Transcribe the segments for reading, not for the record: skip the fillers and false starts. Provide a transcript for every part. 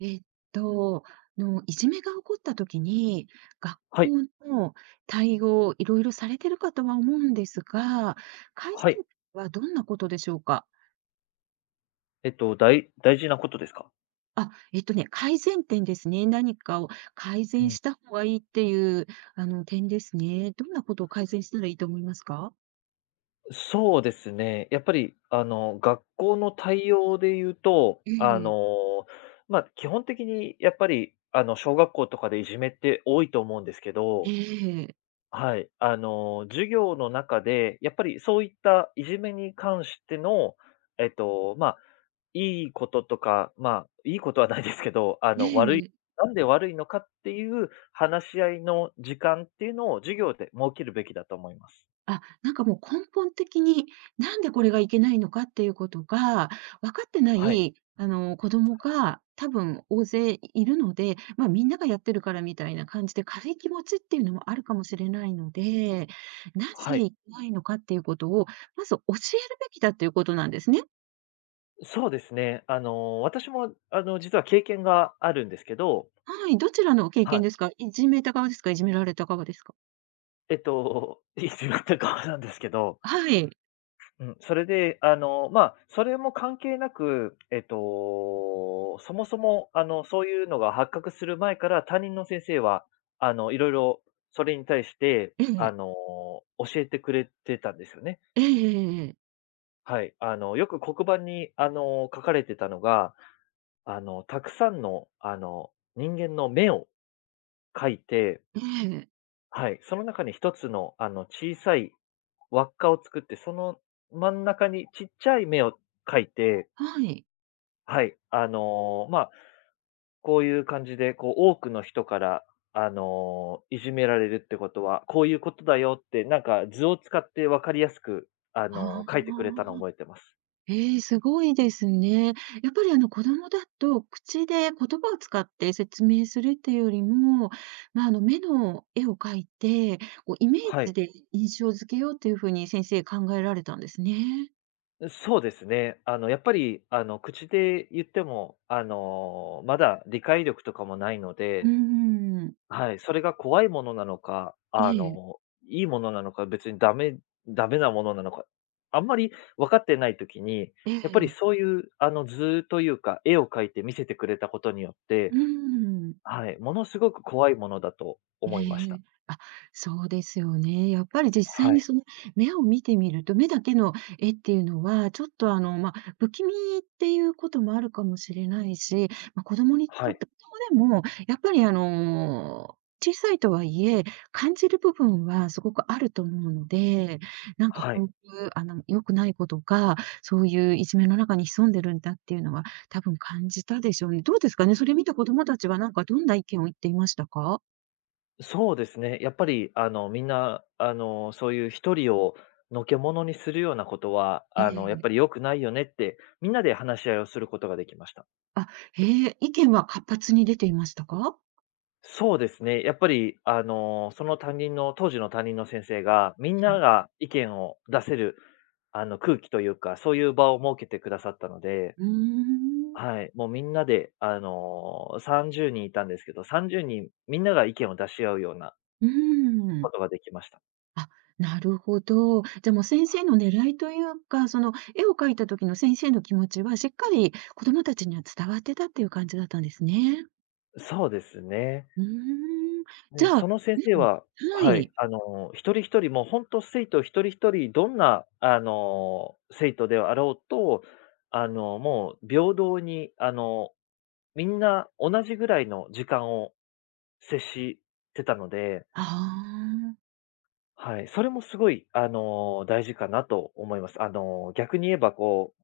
えっと、いじめが起こったときに、学はい、校の対応、いろいろされてるかとは思うんですが、改はい。善点はどんなことでしょうか？大大事なことですか？あ、えっとね、改善点ですね。何かを改う善ん。した方がいいっていう、点ですね。どんなことを改善したらいいと思いますか？そうですね。やっぱり、学校の対応で言うと、ええ、基本的にやっぱり、小学校とかでいじめって多いと思うんですけえど、え、はい、授業の中で、やっぱりそういったいじめに関しての、えっと、ま、いいこととか、まあ、いいことはないですけど、え悪いえ。なんで悪いのかっていう話し合いの時間っていうのを授業で設けるべきだと思います。あ、なんかもう根本的に、なんでこれがいけないのかっていうことが、分かってなはい。い、子供が多分大勢いるので、まあ、みんながやってるからみたいな感じで、軽い気持ちっていうのもあるかもしれないので、なぜはい。いけないのかっていうことを、まず教えるべきだっていうことなんですね。そうですね。私も、実は経験があるんですけど、はい、どちらの経は験い。ですか？いじめた側ですか？いじめられた側ですか？いつまたなんですけど、はい。うん、それで、まあ、それも関係なく、そもそも、そういうのが発覚する前から担任の先生は、いろいろそれに対して、ええ。教えてくれてたんですよね。ええええええ。はい。よく黒板に、書かれてたのが、たくさんの、人間の目を描いて、ええ。はい。その中に一つの、小さい輪っかを作って、その真ん中にちっちゃい目を描いて、はい。はい。まあ、こういう感じで、こう、多くの人から、いじめられるってことは、こういうことだよって、なんか図を使って分かりやすく、あ書いてくれたのをあ。覚えてます。ええ、すごいですね。やっぱりあの子供だと、口で言葉を使って説明するっていうよりも、まあ、あの目の絵を描いて、こうイメーはジい。で印象付けようっていうふうに先生考えられたんですね。そうですね。やっぱり、口で言っても、まだ理解力とかもないのうで、んん。はい、それが怖いものなのか、ええ、いいものなのか、別にダメなものなのか、あんまり分かってないときに、えやっぱりえ、そういうあの図というか、絵を描いて見せてくれたことによっうて、ーん。はい、ものすごく怖いものだとえ思いました。え。あ、そうですよね。やっぱり実は際にい、その目を見てみると、目だけの絵っていうのは、ちょっとまあ、不気味っていうこともあるかもしれないし、まあ、子供にはとっい、て子供でもやっぱりあの、小さいとはいえ、感じる部分はすごくあると思うので、なんかはこい。ういう良くないことが、そういういじめの中に潜んでるんだっていうのは、多分感じたでしょうね。どうですかね、それ見た子供たちはなんかどんな意見を言っていましたか？そうですね。やっぱりあのみんな、そういう一人をのけものにするようなことは、えやっえ。ぱり良くないよねって、みんなで話し合いをすることができました。あ、へえ、意見は活発に出ていましたか？そうですね。やっぱり、あの、その担任の当時の担任の先生が、みんなが意見を出せる、空気というか、そういう場を設けてくださったので、うーん。はい、もうみんなで、30人いたんですけど、30人みんなが意見を出し合うようなうーん。ことができました。あ、なるほど。じゃ、もう先生の狙いというか、その絵を描いた時の先生の気持ちはしっかり子供たちには伝わってたっていう感じだったんですね。そうですね。うーん。じで、ゃあその先う生ん、はははい、い。一人一人もう本当生徒一人一人、どんな、生徒であろうと、もう平等に、みんな同じぐらいの時間を接してたので、ああ。はい、それもすごい、大事かなと思います。逆に言えばこう、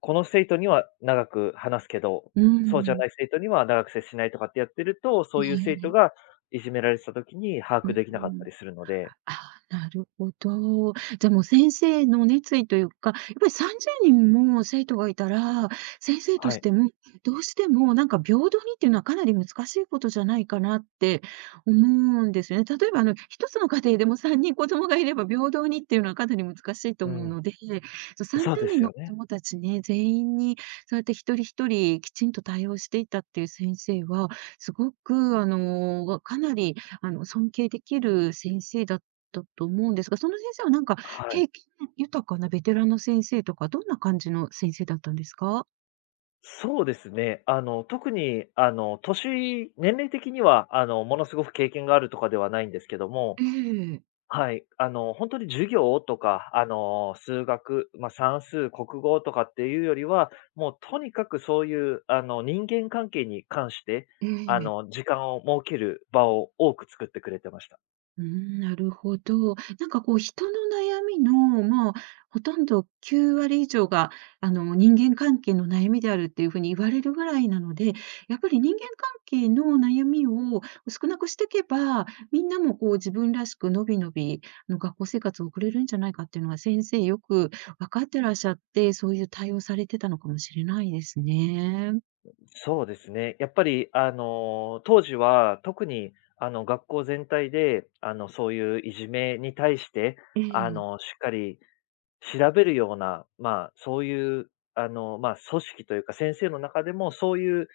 この生徒には長く話すけど、うそうじゃん。ない生徒には長く接しないとかってやってると、えそういう生徒え。がいじめられてた時に把う握できなかったん。りするので、ああ、なるほど。じゃ、もう先生の熱意というか、やっぱり30人も生徒がいたら、先生とはしい。ても、どうしてもなんか平等にっていうのはかなり難しいことじゃないかなって思うんですよね。例えばあの、一つの家庭でも3人子供がいれば平等にっていうのはかなり難しいとう思うん。ので、そ、そう30で人すのよ子ね。供たちね、全員にそうやって一人一人きちんと対応していたっていう先生は、すごくあの、かなり尊敬できる先生だと思うんですが、その先生はなんかはい。経験豊かなベテランの先生とか、どんな感じの先生だったんですか？そうですね。特に、年齢的には、ものすごく経験があるとかではないんですけども、ええ、はい、本当に授業とか、数学、まあ、算数、国語とかっていうよりは、もうとにかくそういう、人間関係に関して、ええ。時間を設ける場を多く作ってくれてました。うん、なるほど。なんかこう人の悩みの、まあ、ほとんど9割以上が、人間関係の悩みであるっていうふうに言われるぐらいなので、やっぱり人間関係の悩みを少なくしていけば、みんなもこう自分らしくのびのび、学校生活を送れるんじゃないかっていうのは先生よく分かってらっしゃって、そういう対応されてたのかもしれないですね。そうですね。やっぱり、当時は特に、学校全体で、そういういじめに対して、ええ。しっかり調べるような、まあ、そういう、組織というか、先生の中でもそういう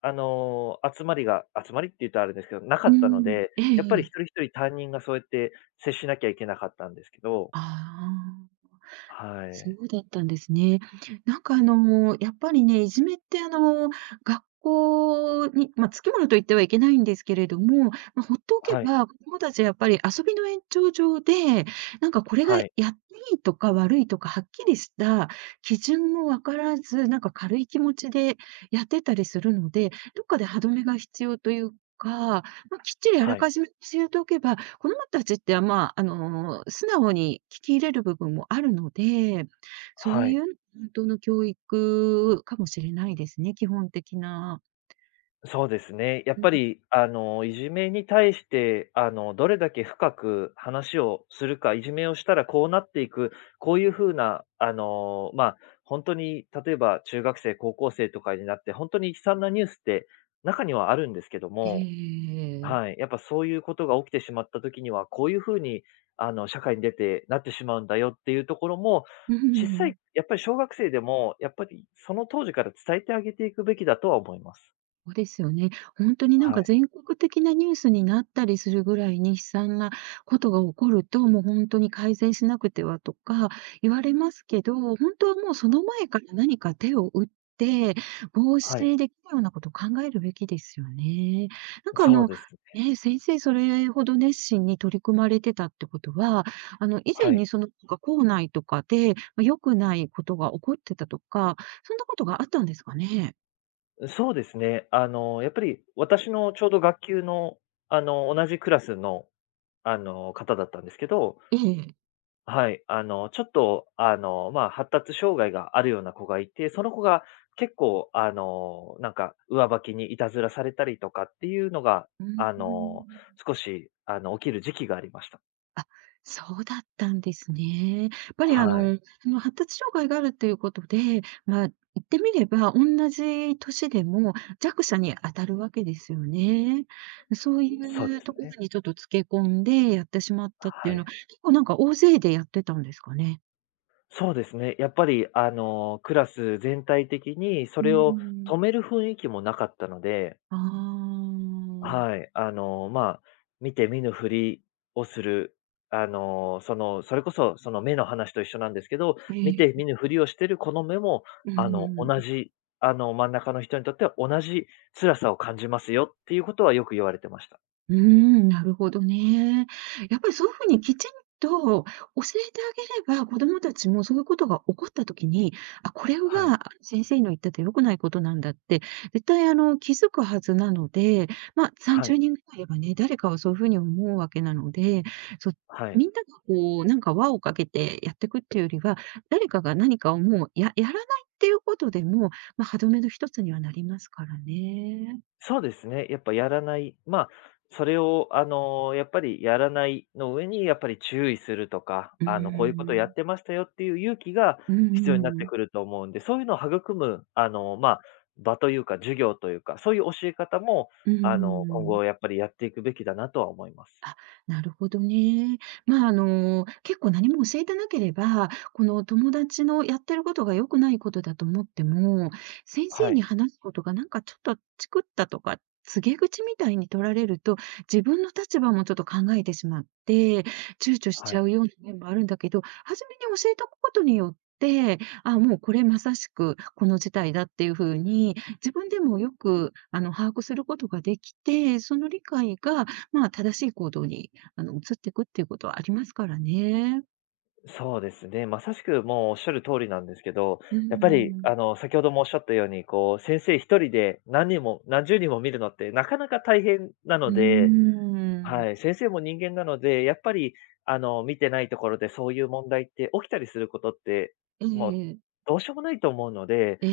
あの、集まりって言ったらあれですけど、なかうったのん。で、えやっぱりえ。一人一人担任がそうやって接しなきゃいけなかったんですけど、ああ。はそい。うだったんですね。なんかあの、やっぱりね、いじめってあの、学校に、まあ、付き物と言ってはいけないんですけれども、まあ、ほっておけはい、ば、子供たちはやっぱり遊びの延長上で、なんかこれがはい、やっていいとか悪いとかはっきりした基準もわからず、なんか軽い気持ちでやってたりするので、どっかで歯止めが必要というか、まあ、きっちりあはらい、かじめ教えておけば、子供たちって、まあ、素直に聞き入れる部分もあるので、そうはいい。う本当の教育かもしれないですね、基本的な。そうですね。やっうん、ぱり、いじめに対して、どれだけ深く話をするか、いじめをしたらこうなっていく、こういう風な、本当に例えば中学生、高校生とかになって、本当に悲惨なニュースって中にはあるんですけどえもはえ。い。やっぱそういうことが起きてしまった時には、こういうふうに、社会に出てなってしまうんだよっていうところも、う小さい、ん。やっぱり小学生でも、やっぱりその当時から伝えてあげていくべきだとは思います。そうですよね。本当になんはかい。全国的なニュースになったりするぐらいに悲惨なことが起こると、もう本当に改善しなくてはとか言われますけど、本当はもうその前から何か手を打って、防はい。止できるようなことを考えるべきですよね。なんかあそうの、ですね。ね、先生それほど熱心に取り組まれてたってことは、あの以前はい。にそのなんか校内とかで、ま、良くないことが起こってたとか、そんなことがあったんですかね？そうですね。やっぱり私のちょうど学級の、同じクラスの、方だったんですけど、ええ。はい、ちょっと、まあ、発達障害があるような子がいて、その子が結構、なんか、上履きにいたずらされたりとかっていうのが、うーあの、ん。少し、起きる時期がありました。あ、そうだったんですね。やっぱりあはい。の、その発達障害があるっていうことで、まあ、言ってみれば、おんなじ年でも弱者に当たるわけですよね。そうそうでいうすところね。にちょっとつけ込んでやってしまったっていはうのは、い。結構なんか大勢でやってたんですかね？そうですね。やっぱり、クラス全体的にそうーれをん。止める雰囲気もなかったのでああ。はい、まあ、見て見ぬふりをする、それこそ、その目の話と一緒なんですけど、え見てえ。見ぬふりをしてるこの目も、ううあの、んう同ん。じ、あの、真ん中の人にとっては同じ辛さを感じますよっていうことはよく言われてました。うーん、なるほどね。やっぱりそういうふうにきちんと教えてあげれば、子どもたちもそういうことが起こった時に、あ、これはい。が先生の言ってた良くないことなんだって、絶対あの、気づくはずなので、ま、はい。30人ぐらいいればね、誰かはそういうふうに思うわけなので、そうはい。みんながこう、なんか輪をかけてやっていくっていうよりは、誰かが何かをもう、やらないっていうことでも、まあ、歯止めの一つにはなりますからね。そうですね。やっぱやらない。まあ、それを、やっぱりやらないの上に、やっぱり注意するとか、うこういうことーやってましたよっていう勇気がんう必要になっんうてん。くると思うんで、そういうのを育む、場というか、授業というか、そういう教え方も、うー今ん。後やっぱりやっていくべきだなとは思います。あ、なるほどね。まあ、結構何も教えてなければ、この友達のやってることが良くないことだと思っても、先は生にい。話すことがなんかちょっとチクったとか、告げ口みたいに取られると、自分の立場もちょっと考えてしまって、躊躇しはちゃい。うような面もあるんだけど、初めに教えておくことによって、あ、もうこれまさしくこの事態だっていうふうに、自分でもよく、把握することができて、その理解が、まあ、正しい行動に、移っていくっていうことはありますからね。そうですね。まさしくもうおっしゃる通りなんですけど、うやっぱり、ん。先ほどもおっしゃったように、こう、先生一人で何人も、何十人も見るのってなかなか大変なうので、ーん。はい、先生も人間なので、やっぱり、見てないところでそういう問題って起きたりすることって、えもう、え、どうしようもないと思うので、え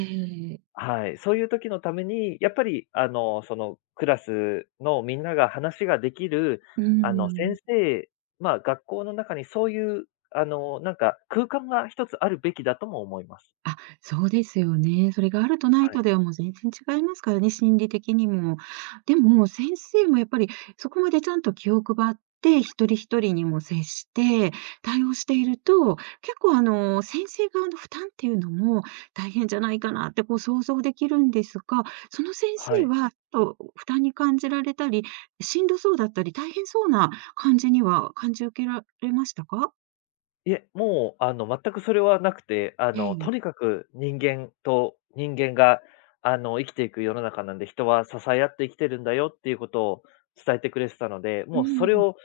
え、はい、そういう時のために、やっぱり、クラスのみんなが話ができる、うーあの、先ん。生、まあ、学校の中にそういう、空間が一つあるべきだとも思います。あ、そうですよね。それがあるとないはとい。ではもう全然違いますからね、心理的にも。でも先生もやっぱりそこまでちゃんと気を配って、一人一人にも接して、対応していると、結構あの、先生側の負担っていうのも大変じゃないかなってこう想像できるんですが、その先は生い。はちょっと負担に感じられたり、しんどそうだったり、大変そうな感じには感じ受けられましたか？いえ、もう、全くそれはなくて、えとにえ。かく人間と人間が、生きていく世の中なんで、人は支え合って生きてるんだよっていうことを伝えてくれてたので、うもうそれん。を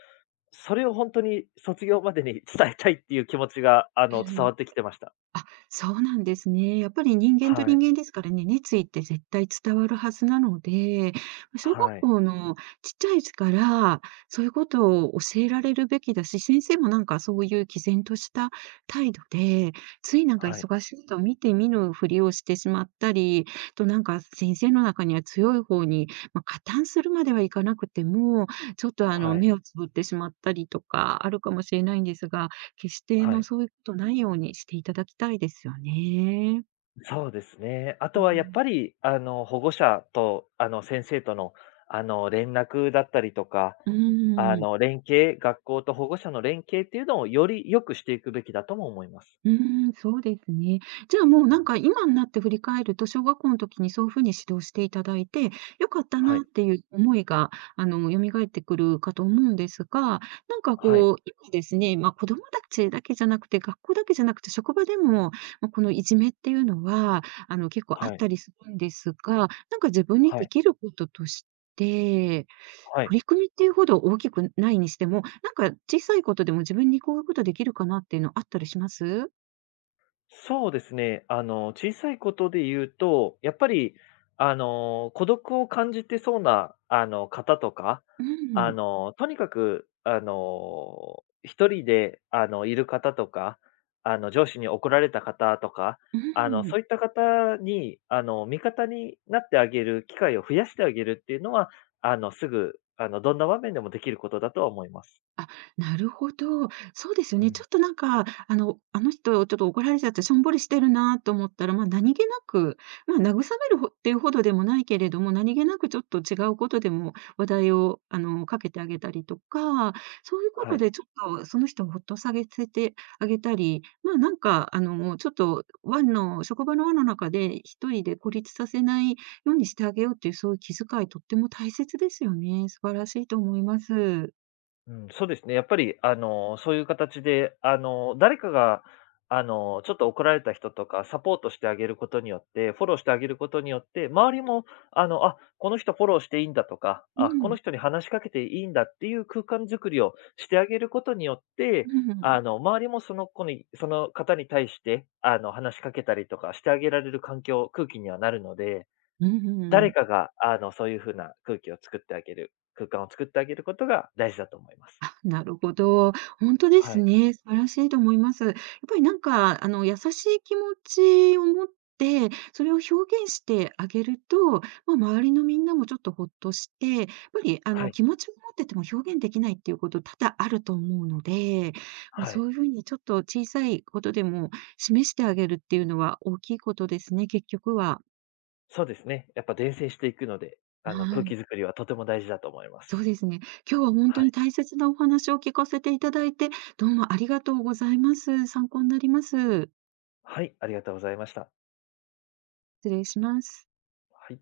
それをほんとに卒業までに伝えたいっていう気持ちが、え伝え。わってきてました。あ、そうなんですね。やっぱり人間とはい、人間ですからね、熱意って絶対伝わるはずなので、ま小学はい、校のちっちゃいうちから、そういうことを教えられるべきだし、先生もなんかそういう毅然とした態度で、ついなんかはい、忙しいと見て見ぬふりをしてしまったり、となんか先生の中には強い方に、まあ、加担するまではいかなくても、ちょっとあのはい、目をつぶってしまったりとかあるかもしれないんですが、決してはの、い。そういうことないようにしていただきたいですよね。そうですね。あうとはやっん。ぱり、保護者と、先生との、連絡だったりとか、うー学校と保護者の連携っていうのをより良くしていくべきだとも思います。うーん、そうですね。じゃあもううなんん。か今になって振り返ると、小学校の時にそういうふうに指導していただいて、良かったはない、っていう思いが、蘇ってくるかと思うんですが、なんかはい、こう、今ですね、ま、子供たちだけじゃなくて、学校だけじゃなくて、職場でも、ま、このいじめっていうのは、結構あっはい、たりするんですが、なんか自分にはでい、きることとして、はい。取り組みっていうほど大きくないにしても、なんか小さいことでも自分にこういうことできるかなっていうのあったりします？そうですね。小さいことで言うと、やっぱり、孤独を感じてそうな、方とか、うん、とにかく、一人で、いる方とか、上司に怒られた方とか、うそん。ういった方に、味方になってあげる機会を増やしてあげるっていうのは、あの、すぐ、あの、どんな場面でもできることだとは思います。あ、なるほど。そうですようね。ちん。ょっとなんか、あの、あの人、ちょっと怒られちゃって、しょんぼりしてるなと思ったら、まあ、何気なく、まあ、慰めるほっていうほどでもないけれども、何気なくちょっと違うことでも話題を、かけてあげたりとか、そういうこはとい。でちょっとその人をほっと下げせてあげたり、まあ、なんか、あの、ちょっと輪の職場の輪の中で一人で孤立させないようにしてあげようっていう、そういう気遣い、とっても大切ですよね。素晴らしいと思います。うん、そうですね。やっぱり、そういう形で、誰かが、ちょっと怒られた人とか、サポートしてあげることによって、フォローしてあげることによって、周りも、あ、この人フォローしていいんだとか、うあ、このん。人に話しかけていいんだっていう空間づくりをしてあげることによって、うん、周りもその子に、その方に対して、話しかけたりとかしてあげられる環境、空気にはなるので、う誰ん。かが、そういうふうな空気を作ってあげる、空間を作ってあげることが大事だと思います。あ、なるほど。本当ではすい、ね。素晴らしいと思います。やっぱりなんか、優しい気持ちを持って、それを表現してあげると、まあ、周りのみんなもちょっとほっとして、やっぱり、はい、気持ちを持ってても表現できないっていうこと多々あると思うので、ま、はそうい。いう風にちょっと小さいことでも示してあげるっていうのは大きいことですね、結局は。そうですね。やっぱ伝染していくので、は空気い。づくりはとても大事だと思いまそす。うですね。今日は本は当にい。大切なお話を聞かせていただいて、どうもありがとうございます。参考になります。はい、ありがとうございました。失礼します。はい。